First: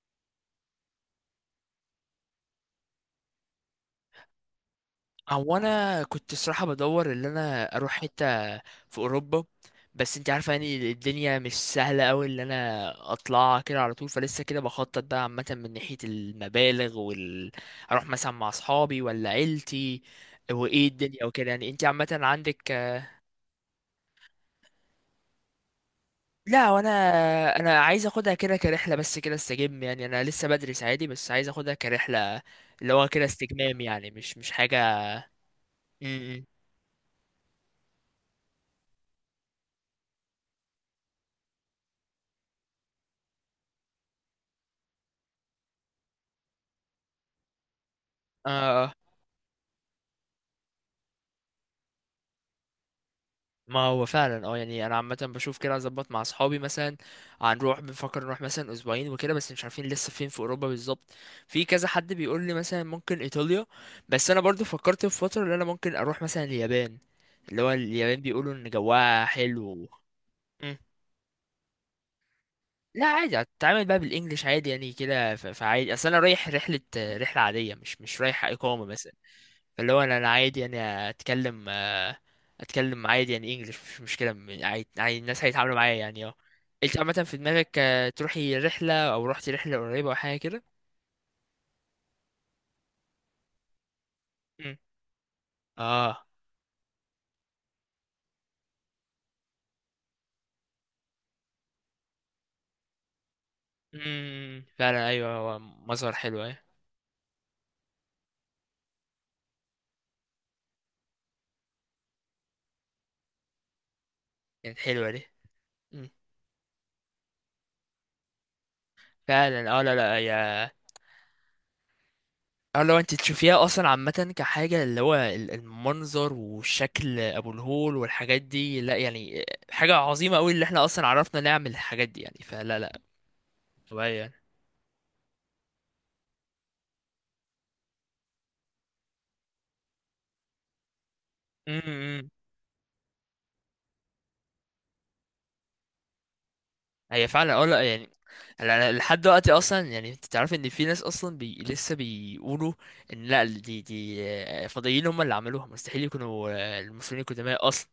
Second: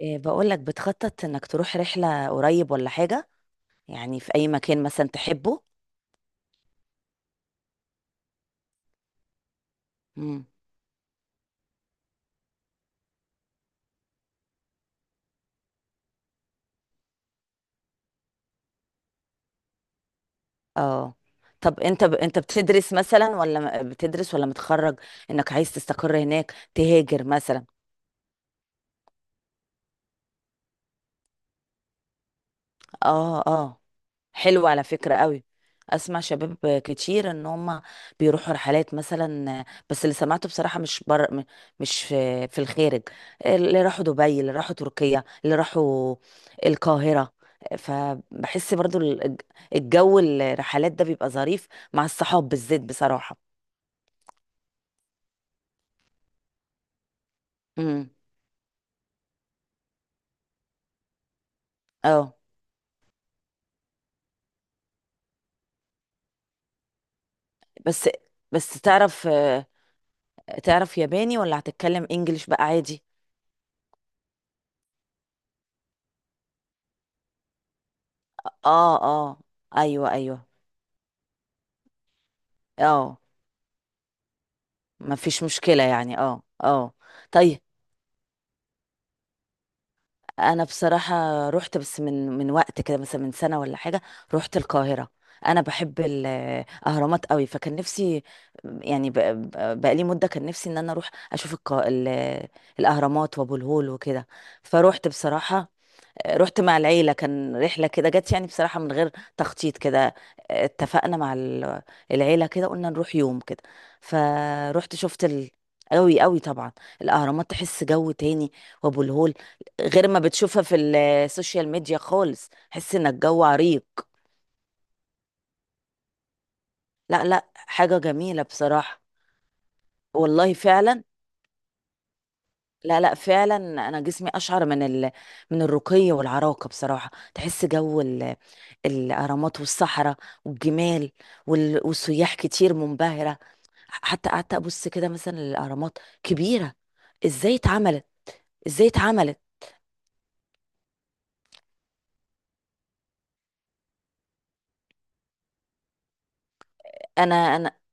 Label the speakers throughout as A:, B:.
A: إيه بقول لك بتخطط انك تروح رحلة قريب ولا حاجة؟ يعني في اي مكان مثلا
B: هو
A: تحبه؟
B: انا كنت الصراحه بدور ان انا اروح حته في اوروبا. بس انت
A: مم.
B: عارفه، يعني الدنيا مش سهله قوي ان انا اطلع كده على طول، فلسه كده بخطط بقى عامه من ناحيه المبالغ اروح مثلا مع اصحابي ولا عيلتي، وايه
A: اه.
B: الدنيا وكده، يعني
A: طب
B: انت
A: انت
B: عامه
A: انت
B: عندك.
A: بتدرس مثلا ولا بتدرس ولا متخرج؟ انك عايز تستقر هناك،
B: لا، وانا
A: تهاجر مثلا؟
B: انا عايز اخدها كده كرحله، بس كده استجم، يعني انا لسه بدرس عادي بس عايز اخدها كرحله اللي هو كده
A: اه اه.
B: استجمام، يعني مش
A: حلو
B: حاجه.
A: على فكرة قوي.
B: م-
A: اسمع
B: م.
A: شباب كتير ان هم بيروحوا رحلات مثلا، بس اللي سمعته بصراحة مش مش في الخارج. اللي راحوا دبي، اللي راحوا تركيا، اللي راحوا القاهرة. فبحس
B: اه،
A: برضو الجو الرحلات ده بيبقى ظريف مع الصحاب بالذات بصراحة.
B: ما هو فعلا، يعني انا عامه بشوف كده اظبط مع اصحابي مثلا، هنروح،
A: امم
B: بنفكر نروح مثلا اسبوعين وكده، بس مش عارفين لسه فين في اوروبا بالظبط. في كذا حد
A: اه.
B: بيقول لي مثلا ممكن ايطاليا، بس انا برضو فكرت في فتره ان انا ممكن اروح مثلا اليابان، اللي هو
A: بس
B: اليابان بيقولوا ان
A: بس
B: جواها
A: تعرف
B: حلو. مم.
A: تعرف ياباني ولا هتتكلم انجليش بقى عادي؟
B: لا عادي، هتتعامل بقى بالانجلش عادي يعني كده، فعادي، اصل انا رايح رحله عاديه، مش رايح اقامه
A: اه
B: مثلا.
A: اه،
B: فاللي هو
A: ايوه
B: انا،
A: ايوه،
B: عادي يعني، اتكلم اتكلم
A: اه،
B: عادي يعني، انجلش مش مشكله، عادي
A: ما
B: عادي
A: فيش
B: الناس هيتعاملوا
A: مشكلة
B: معايا
A: يعني،
B: يعني اه.
A: اه اه.
B: انت عامه في
A: طيب
B: دماغك، تروحي رحله او رحتي رحله قريبه او حاجه
A: انا
B: كده؟
A: بصراحة رحت، بس من وقت كده مثلا، من سنة ولا حاجة، رحت
B: مم.
A: القاهرة. انا بحب
B: اه،
A: الاهرامات قوي، فكان نفسي يعني بقالي مدة كان نفسي ان انا اروح اشوف الاهرامات وابو الهول وكده. فروحت
B: فعلا، ايوه، هو
A: بصراحة،
B: مظهر حلو
A: رحت
B: ايه.
A: مع العيلة، كان رحلة كده جت يعني بصراحة من غير تخطيط كده. اتفقنا مع العيلة كده قلنا نروح يوم كده،
B: كانت
A: فروحت
B: حلوه
A: شفت
B: دي. مم.
A: قوي قوي طبعا. الأهرامات تحس جو تاني، وأبو الهول
B: فعلا اه، لا
A: غير ما
B: لا،
A: بتشوفها في السوشيال ميديا خالص.
B: اه،
A: حس
B: لو
A: إن
B: انت
A: الجو
B: تشوفيها
A: عريق.
B: اصلا عامه كحاجه اللي هو المنظر والشكل
A: لا لا،
B: ابو الهول
A: حاجة جميلة
B: والحاجات دي، لا
A: بصراحة.
B: يعني، حاجه عظيمه قوي
A: والله
B: اللي احنا
A: فعلا،
B: اصلا عرفنا نعمل الحاجات دي يعني، فلا
A: لا
B: لا.
A: لا فعلا، انا جسمي
B: طبيعي
A: اشعر من من الرقي والعراقه بصراحه. تحس جو الاهرامات والصحراء والجمال
B: يعني،
A: والسياح كتير منبهره. حتى قعدت ابص كده مثلا للاهرامات كبيره،
B: هي
A: ازاي
B: فعلا اه، لا
A: اتعملت،
B: يعني، انا
A: ازاي
B: أنا لحد
A: اتعملت.
B: دلوقتي اصلا يعني، انت تعرف ان في ناس اصلا لسه بيقولوا ان لا، دي، فضائيين هم اللي عملوها، مستحيل يكونوا المسلمين
A: انا
B: القدماء
A: انا
B: اصلا.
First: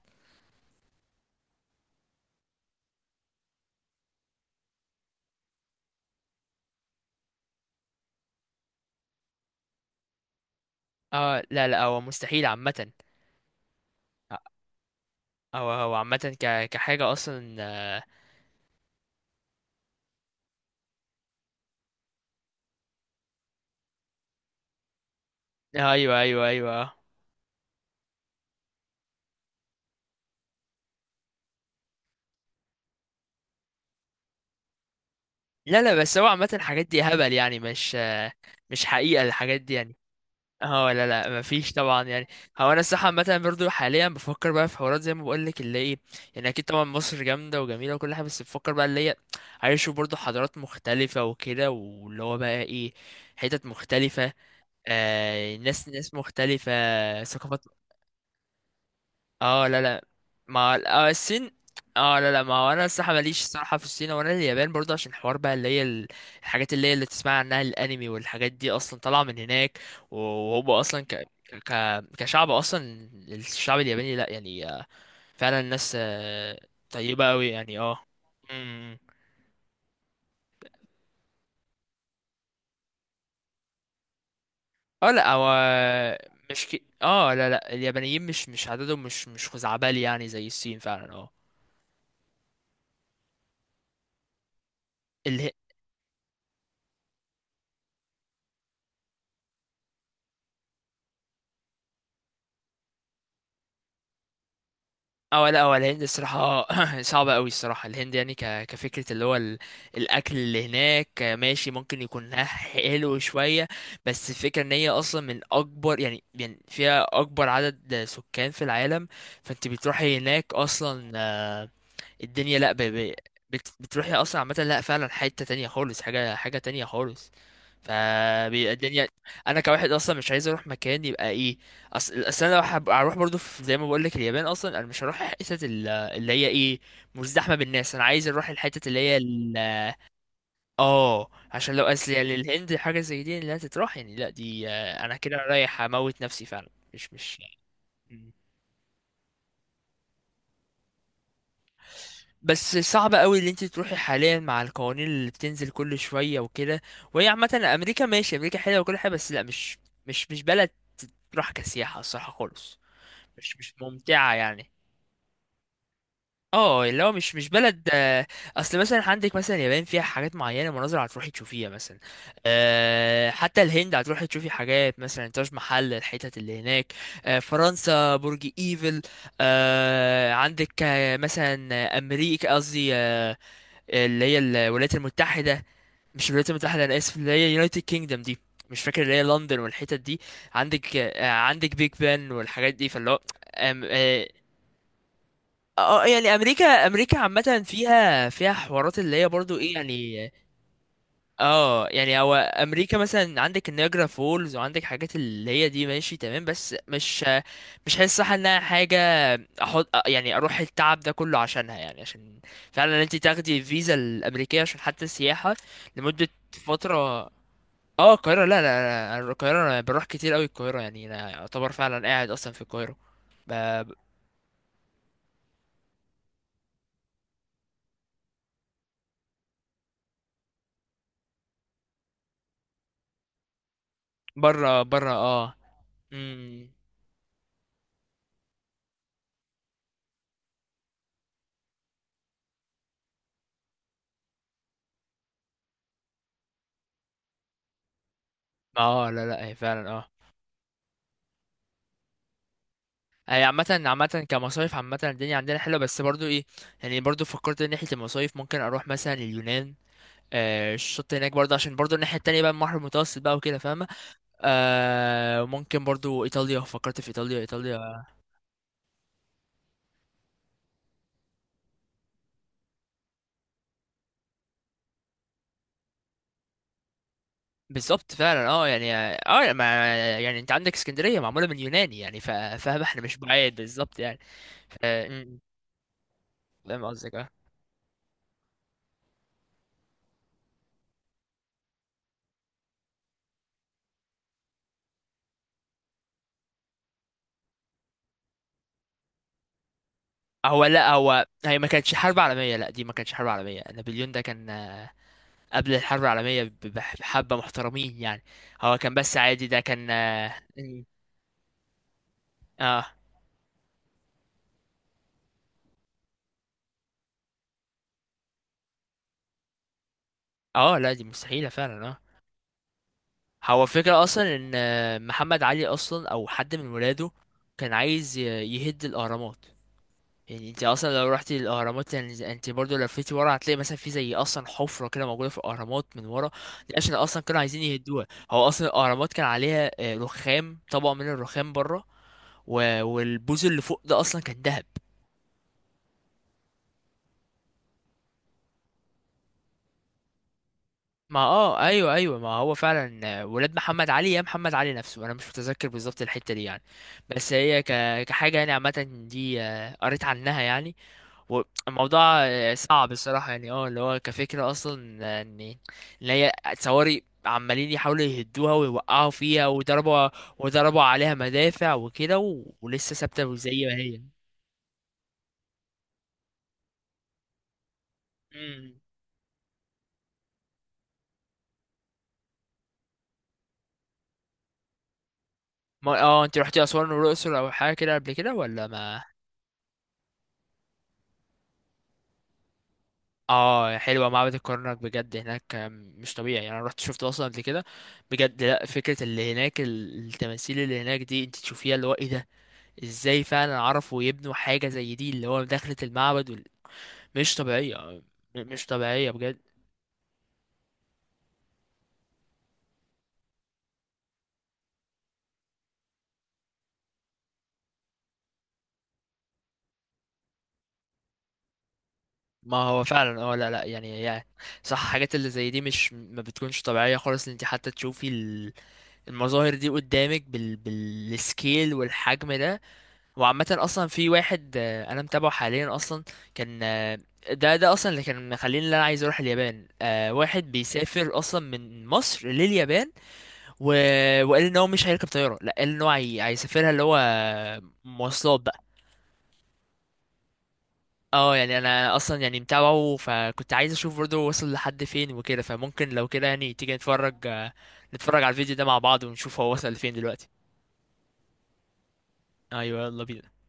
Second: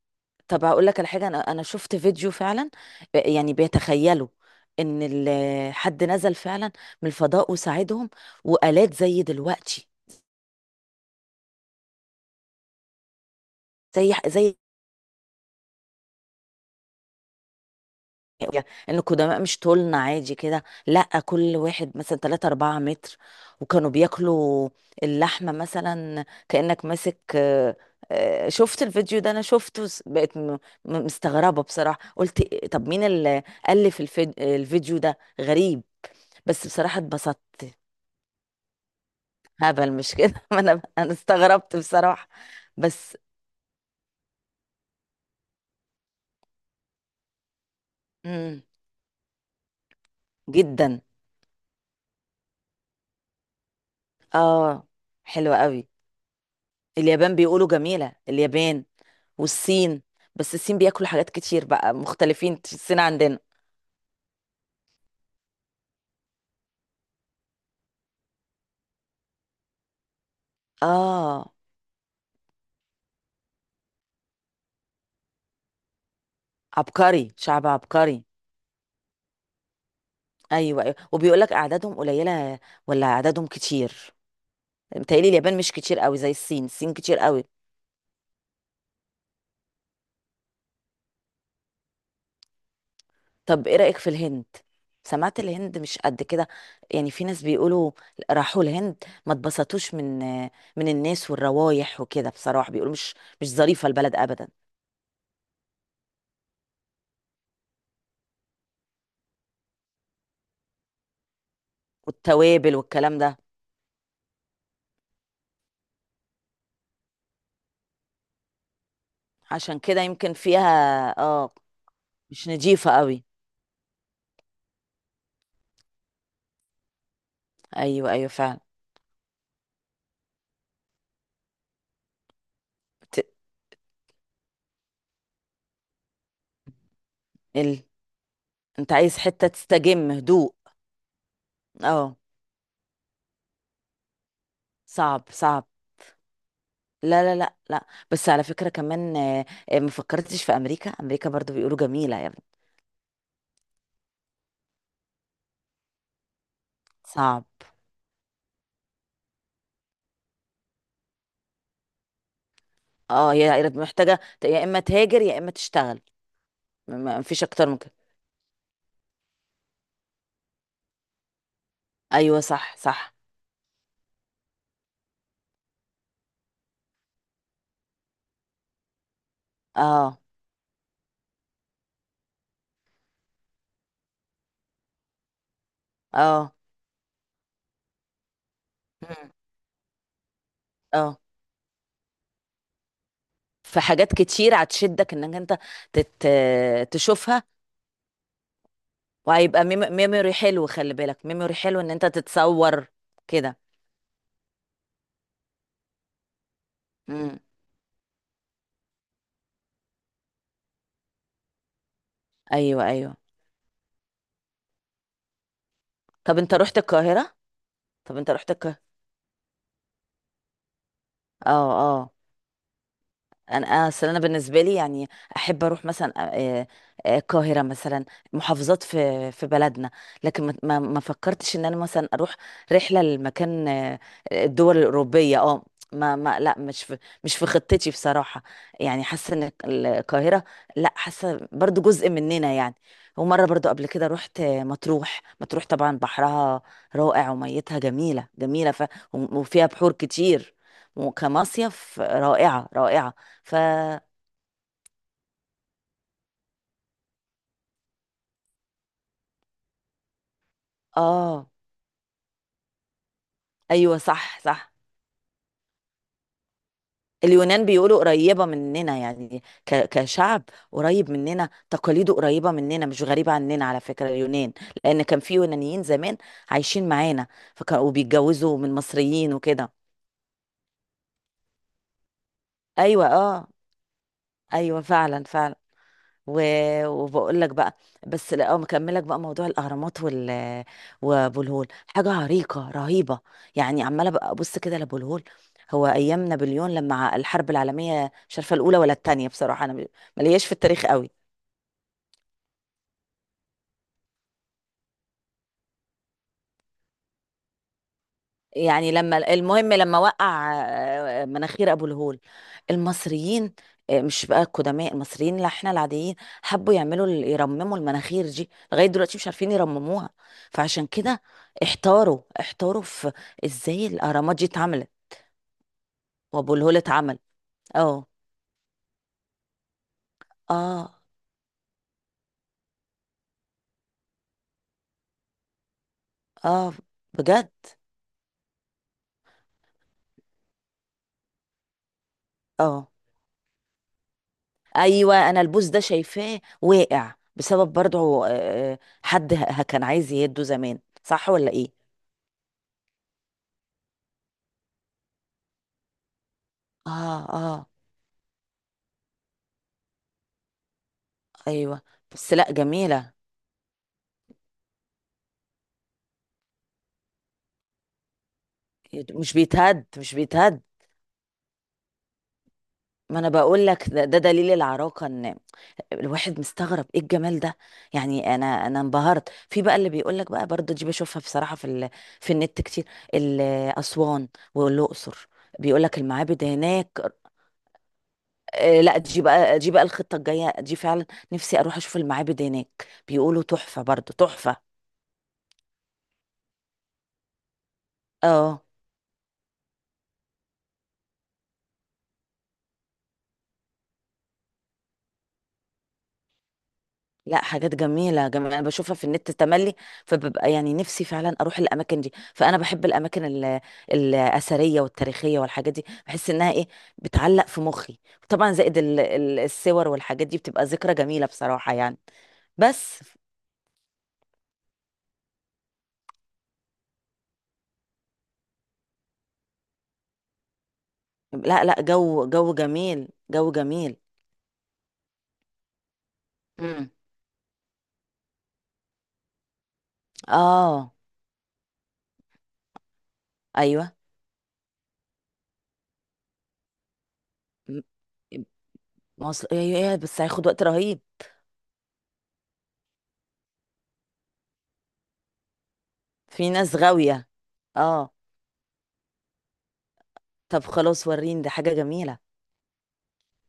A: طب هقول لك على حاجه، انا شفت فيديو فعلا يعني بيتخيلوا ان حد نزل فعلا من الفضاء وساعدهم، والات زي دلوقتي،
B: اه لا لا، هو مستحيل عامة،
A: زي
B: او هو عامة كحاجة اصلا،
A: ان القدماء مش طولنا عادي كده، لا، كل واحد مثلا 3 4 متر، وكانوا بياكلوا اللحمه
B: ايوه
A: مثلا
B: ايوه ايوه.
A: كانك
B: آه.
A: ماسك شفت الفيديو ده؟ انا شفته مستغربه بصراحه، قلت طب مين اللي الفيديو ده غريب.
B: لا لا، بس هو عامة
A: بس
B: الحاجات
A: بصراحه
B: دي هبل
A: اتبسطت.
B: يعني، مش، مش حقيقة الحاجات دي
A: هبل
B: يعني.
A: مش كده؟ ما انا
B: اه لا
A: انا
B: لا، مفيش
A: استغربت
B: طبعا يعني.
A: بصراحه.
B: هو انا الصراحه
A: بس
B: عامه برضو حاليا بفكر بقى في حوارات زي ما بقول لك اللي ايه، يعني اكيد طبعا مصر جامده وجميله وكل حاجه، بس
A: مم،
B: بفكر بقى اللي هي عايز اشوف برضو حضارات
A: جدا،
B: مختلفه وكده، واللي هو بقى ايه، حتت مختلفه،
A: اه. حلوه قوي.
B: ناس مختلفه،
A: اليابان
B: ثقافات.
A: بيقولوا جميله، اليابان
B: اه لا
A: والصين.
B: لا.
A: بس
B: ما
A: الصين بياكلوا حاجات
B: الصين.
A: كتير، بقى
B: اه لا لا، ما
A: مختلفين
B: هو انا
A: الصين
B: الصراحه
A: عندنا.
B: ماليش الصراحه في الصين ولا اليابان برضه، عشان حوار بقى اللي هي الحاجات اللي هي اللي تسمع عنها الانمي والحاجات دي اصلا طالعه من هناك، وهو اصلا
A: اه،
B: كشعب اصلا. الشعب الياباني، لا يعني، فعلا الناس،
A: عبقري،
B: طيبه قوي
A: شعب
B: يعني اه.
A: عبقري.
B: امم
A: ايوه ايوه، وبيقول لك اعدادهم قليله ولا اعدادهم كتير؟
B: اه
A: متهيألي
B: لا، هو
A: اليابان مش كتير قوي زي الصين.
B: مش كي...
A: الصين كتير
B: اه،
A: قوي.
B: لا لا، اليابانيين مش، عددهم مش خزعبلي يعني زي الصين فعلا اه.
A: طب ايه رأيك في الهند؟ سمعت الهند مش قد كده، يعني في ناس بيقولوا راحوا الهند، ما اتبسطوش من الناس والروايح وكده، بصراحة بيقولوا مش ظريفة البلد ابدا.
B: اه لا، هو الهند الصراحة صعبة قوي الصراحة، الهند يعني كفكرة، اللي هو الأكل اللي هناك ماشي، ممكن يكون ها
A: والتوابل والكلام
B: حلو
A: ده.
B: شوية، بس الفكرة إن هي أصلا من أكبر، يعني فيها أكبر عدد سكان في العالم، فأنت
A: عشان كده
B: بتروحي
A: يمكن
B: هناك
A: فيها،
B: أصلا
A: اه، مش
B: الدنيا لا،
A: نظيفة قوي.
B: بتروحي أصلا عامة، لا فعلا حتة تانية خالص، حاجة تانية خالص،
A: ايوه ايوه فعلا.
B: فبيبقى الدنيا. انا كواحد اصلا مش عايز اروح مكان يبقى ايه، اصل انا لو
A: ت...
B: هروح برضو في زي ما بقول لك اليابان، اصلا انا مش هروح الحتت اللي هي ايه، مزدحمه
A: ال...
B: بالناس، انا عايز اروح الحتت
A: انت
B: اللي هي
A: عايز حتة تستجم، هدوء؟
B: اه، عشان لو اصل
A: اه،
B: يعني الهند حاجه زي دي اللي هتتروح يعني، لا دي، انا
A: صعب
B: كده
A: صعب.
B: رايح اموت نفسي فعلا، مش
A: لا لا
B: مش.
A: لا لا، بس
B: مم.
A: على فكرة كمان ما فكرتش في امريكا؟ امريكا برضو بيقولوا جميلة يا ابني.
B: بس صعب قوي اللي انت تروحي حاليا مع القوانين اللي بتنزل كل شويه وكده، وهي
A: صعب.
B: عامه امريكا ماشي، امريكا حلوه وكل حاجه، بس لا، مش بلد تروح كسياحه الصراحه خالص،
A: اه،
B: مش
A: هي
B: مش
A: محتاجة
B: ممتعة
A: يا
B: يعني،
A: اما تهاجر يا اما تشتغل،
B: اه
A: ما
B: اللي هو
A: ما
B: مش
A: فيش
B: مش
A: اكتر من
B: بلد،
A: كده.
B: اصل مثلا عندك مثلا اليابان فيها حاجات معينة، مناظر هتروحي تشوفيها مثلا،
A: ايوه صح صح.
B: حتى الهند هتروحي تشوفي حاجات مثلا تاج محل، الحتت اللي هناك، فرنسا برج ايفل،
A: اه
B: عندك، مثلا امريكا قصدي، اللي هي الولايات المتحدة. مش الولايات
A: اه.
B: المتحدة، انا اسف، اللي هي يونايتد كينجدم دي، مش فاكر، اللي هي
A: مم.
B: لندن والحتت دي، عندك
A: اه.
B: بيج بان والحاجات دي، فاللي هو
A: في حاجات كتير هتشدك انك انت
B: اه،
A: تت...
B: يعني امريكا،
A: تشوفها،
B: عامه فيها حوارات اللي هي برضو
A: وهيبقى
B: ايه يعني،
A: ميموري حلو، خلي بالك، ميموري حلو
B: اه،
A: ان انت
B: يعني هو
A: تتصور
B: امريكا مثلا
A: كده.
B: عندك النياجرا فولز وعندك حاجات اللي هي دي ماشي تمام، بس مش حاسس صح انها حاجه احط، يعني اروح التعب ده كله عشانها، يعني عشان
A: ايوه
B: فعلا
A: ايوه.
B: انت تاخدي الفيزا الامريكيه عشان حتى السياحه لمده
A: طب انت رحت
B: فتره.
A: القاهرة؟
B: اه
A: طب انت
B: القاهره، لا
A: رحت
B: لا
A: القاهرة؟
B: لا، أنا القاهره انا بروح كتير قوي القاهره، يعني انا
A: اه
B: اعتبر فعلا
A: آه.
B: قاعد اصلا في القاهره،
A: انا
B: ب-
A: اصل انا بالنسبه لي يعني احب اروح مثلا القاهره مثلا، محافظات في بلدنا، لكن ما فكرتش ان انا مثلا اروح رحله لمكان
B: بره
A: الدول
B: بره
A: الاوروبيه،
B: اه.
A: اه. ما ما
B: مم.
A: لا، مش في، مش في خطتي بصراحه. يعني حاسه ان القاهره، لا، حاسه برضو جزء مننا يعني. ومره برضو قبل كده رحت مطروح. مطروح طبعا بحرها رائع وميتها جميله جميله
B: اه لا لا، هي
A: وفيها
B: فعلا
A: بحور
B: اه.
A: كتير، وكمصيف رائعه رائعه.
B: هي
A: ف
B: عامة كمصايف، عامة الدنيا عندنا حلوة، بس برضو ايه، يعني برضو فكرت ان ناحية المصايف ممكن اروح مثلا اليونان، الشط هناك
A: اه
B: برضو، عشان برضو الناحية التانية بقى البحر المتوسط بقى وكده فاهمة،
A: ايوه صح صح.
B: ممكن برضو ايطاليا، فكرت في ايطاليا
A: اليونان بيقولوا
B: ايطاليا.
A: قريبة مننا يعني كشعب، قريب مننا، تقاليده قريبة مننا، مش غريبة عننا على فكرة اليونان، لأن كان في يونانيين زمان عايشين معانا، فكانوا
B: بالظبط فعلا
A: وبيتجوزوا
B: اه،
A: من
B: يعني
A: مصريين
B: يعني،
A: وكده.
B: ما يعني انت عندك اسكندرية معمولة من يوناني، يعني فاهم، احنا
A: أيوة
B: مش
A: اه،
B: بعيد بالظبط يعني.
A: أيوة
B: ف-
A: فعلا
B: م- م.
A: فعلا. و...
B: فاهم قصدك اه.
A: وبقول لك بقى، بس لا، مكملك بقى موضوع الاهرامات وابو الهول، حاجه عريقه رهيبه يعني. عماله بقى ابص كده لابو الهول. هو ايام نابليون لما الحرب العالميه، مش عارفه الاولى ولا الثانيه بصراحه، انا مالياش في
B: هو
A: التاريخ
B: لا،
A: قوي،
B: هي ما كانتش حرب عالمية، لا دي ما كانتش حرب عالمية، نابليون ده كان قبل الحرب العالمية بحبة محترمين يعني، هو
A: يعني
B: كان
A: لما،
B: بس عادي، ده
A: المهم،
B: كان
A: لما
B: اه
A: وقع مناخير ابو الهول،
B: اه.
A: المصريين مش بقى القدماء، المصريين اللي احنا العاديين، حبوا يعملوا، يرمموا المناخير دي، لغايه دلوقتي مش عارفين يرمموها. فعشان
B: لا دي
A: كده
B: مستحيلة فعلا اه.
A: احتاروا في
B: هو
A: ازاي
B: الفكرة
A: الاهرامات
B: اصلا
A: دي
B: ان
A: اتعملت
B: محمد علي اصلا او
A: وابو
B: حد من
A: الهول
B: ولاده
A: اتعمل.
B: كان
A: اه
B: عايز يهد الاهرامات، يعني انت
A: اه
B: اصلا لو رحتي الاهرامات يعني، انت برضو لفيتي ورا هتلاقي مثلا في زي اصلا حفرة كده موجودة في الاهرامات من ورا،
A: اه،
B: دي عشان اصلا كانوا
A: بجد.
B: عايزين يهدوها، هو اصلا الاهرامات كان عليها، رخام، طبقة من الرخام بره،
A: اه
B: والبوز اللي فوق ده اصلا كان ذهب.
A: ايوه، انا البوز ده شايفاه واقع بسبب برضه حد كان عايز يهده زمان،
B: ما
A: صح ولا
B: اه
A: ايه؟
B: ايوه ايوه، ما هو فعلا ولاد محمد علي يا محمد علي نفسه، انا مش متذكر بالظبط الحته دي يعني،
A: اه
B: بس هي
A: اه
B: كحاجه يعني عامه دي، قريت عنها يعني،
A: ايوه.
B: والموضوع
A: بس لا
B: صعب
A: جميله.
B: الصراحه يعني، اللي هو كفكره اصلا، ان هي تصوري عمالين يحاولوا يهدوها ويوقعوا
A: مش
B: فيها،
A: بيتهد، مش بيتهد.
B: وضربوا عليها مدافع وكده، ولسه
A: ما انا
B: ثابته
A: بقول
B: زي ما
A: لك،
B: هي.
A: ده دليل العراقه، ان الواحد مستغرب ايه الجمال ده. يعني انا
B: مم.
A: انا انبهرت في بقى اللي بيقول لك بقى، برضه دي بشوفها بصراحه في في النت كتير، ال- اسوان والاقصر، بيقول لك
B: ما انت
A: المعابد
B: رحتي اسوان
A: هناك
B: والاقصر او حاجه كده قبل كده ولا
A: لا،
B: ما؟
A: دي بقى، دي بقى الخطه الجايه دي فعلا. نفسي اروح اشوف المعابد هناك، بيقولوا
B: اه
A: تحفه،
B: حلوه،
A: برضه
B: معبد
A: تحفه.
B: الكرنك بجد هناك، مش طبيعي يعني، انا رحت شفت اصلا قبل كده بجد،
A: اه،
B: لا فكره اللي هناك التماثيل اللي هناك دي انت تشوفيها اللي هو ايه ده، ازاي فعلا عرفوا يبنوا حاجه زي دي، اللي هو دخلة المعبد مش
A: لا حاجات
B: طبيعيه،
A: جميلة جميلة،
B: مش
A: أنا بشوفها في
B: طبيعيه
A: النت
B: بجد.
A: تملي. فببقى يعني نفسي فعلا أروح الأماكن دي، فأنا بحب الأماكن الأثرية والتاريخية والحاجات دي، بحس إنها إيه، بتعلق في مخي. طبعا زائد الصور والحاجات دي بتبقى ذكرى جميلة بصراحة يعني.
B: ما هو
A: بس
B: فعلا لا لا يعني صح، حاجات اللي زي دي مش ما بتكونش طبيعيه خالص ان انت حتى تشوفي المظاهر دي قدامك
A: لا
B: بالسكيل
A: لا، جو
B: والحجم
A: جو
B: ده.
A: جميل،
B: وعامة
A: جو
B: أصلا
A: جميل.
B: في واحد، أنا متابعه حاليا أصلا، كان
A: امم،
B: ده أصلا اللي كان مخليني اللي أنا عايز أروح اليابان، واحد
A: آه،
B: بيسافر أصلا من مصر لليابان و...
A: أيوه.
B: وقال إن هو مش هيركب طيارة، لأ، قال إن هو هيسافرها اللي هو
A: م-
B: مواصلات بقى.
A: مصر. أيوه أيوة، بس هياخد وقت رهيب.
B: اه، يعني أنا أصلا يعني متابعه، فكنت عايز أشوف برضه وصل لحد فين وكده، فممكن لو كده
A: في
B: يعني
A: ناس
B: تيجي
A: غاوية، آه.
B: نتفرج على الفيديو ده مع بعض، ونشوف هو وصل لفين دلوقتي.
A: طب خلاص، وريني، ده حاجة جميلة.
B: أيوه يلا بينا.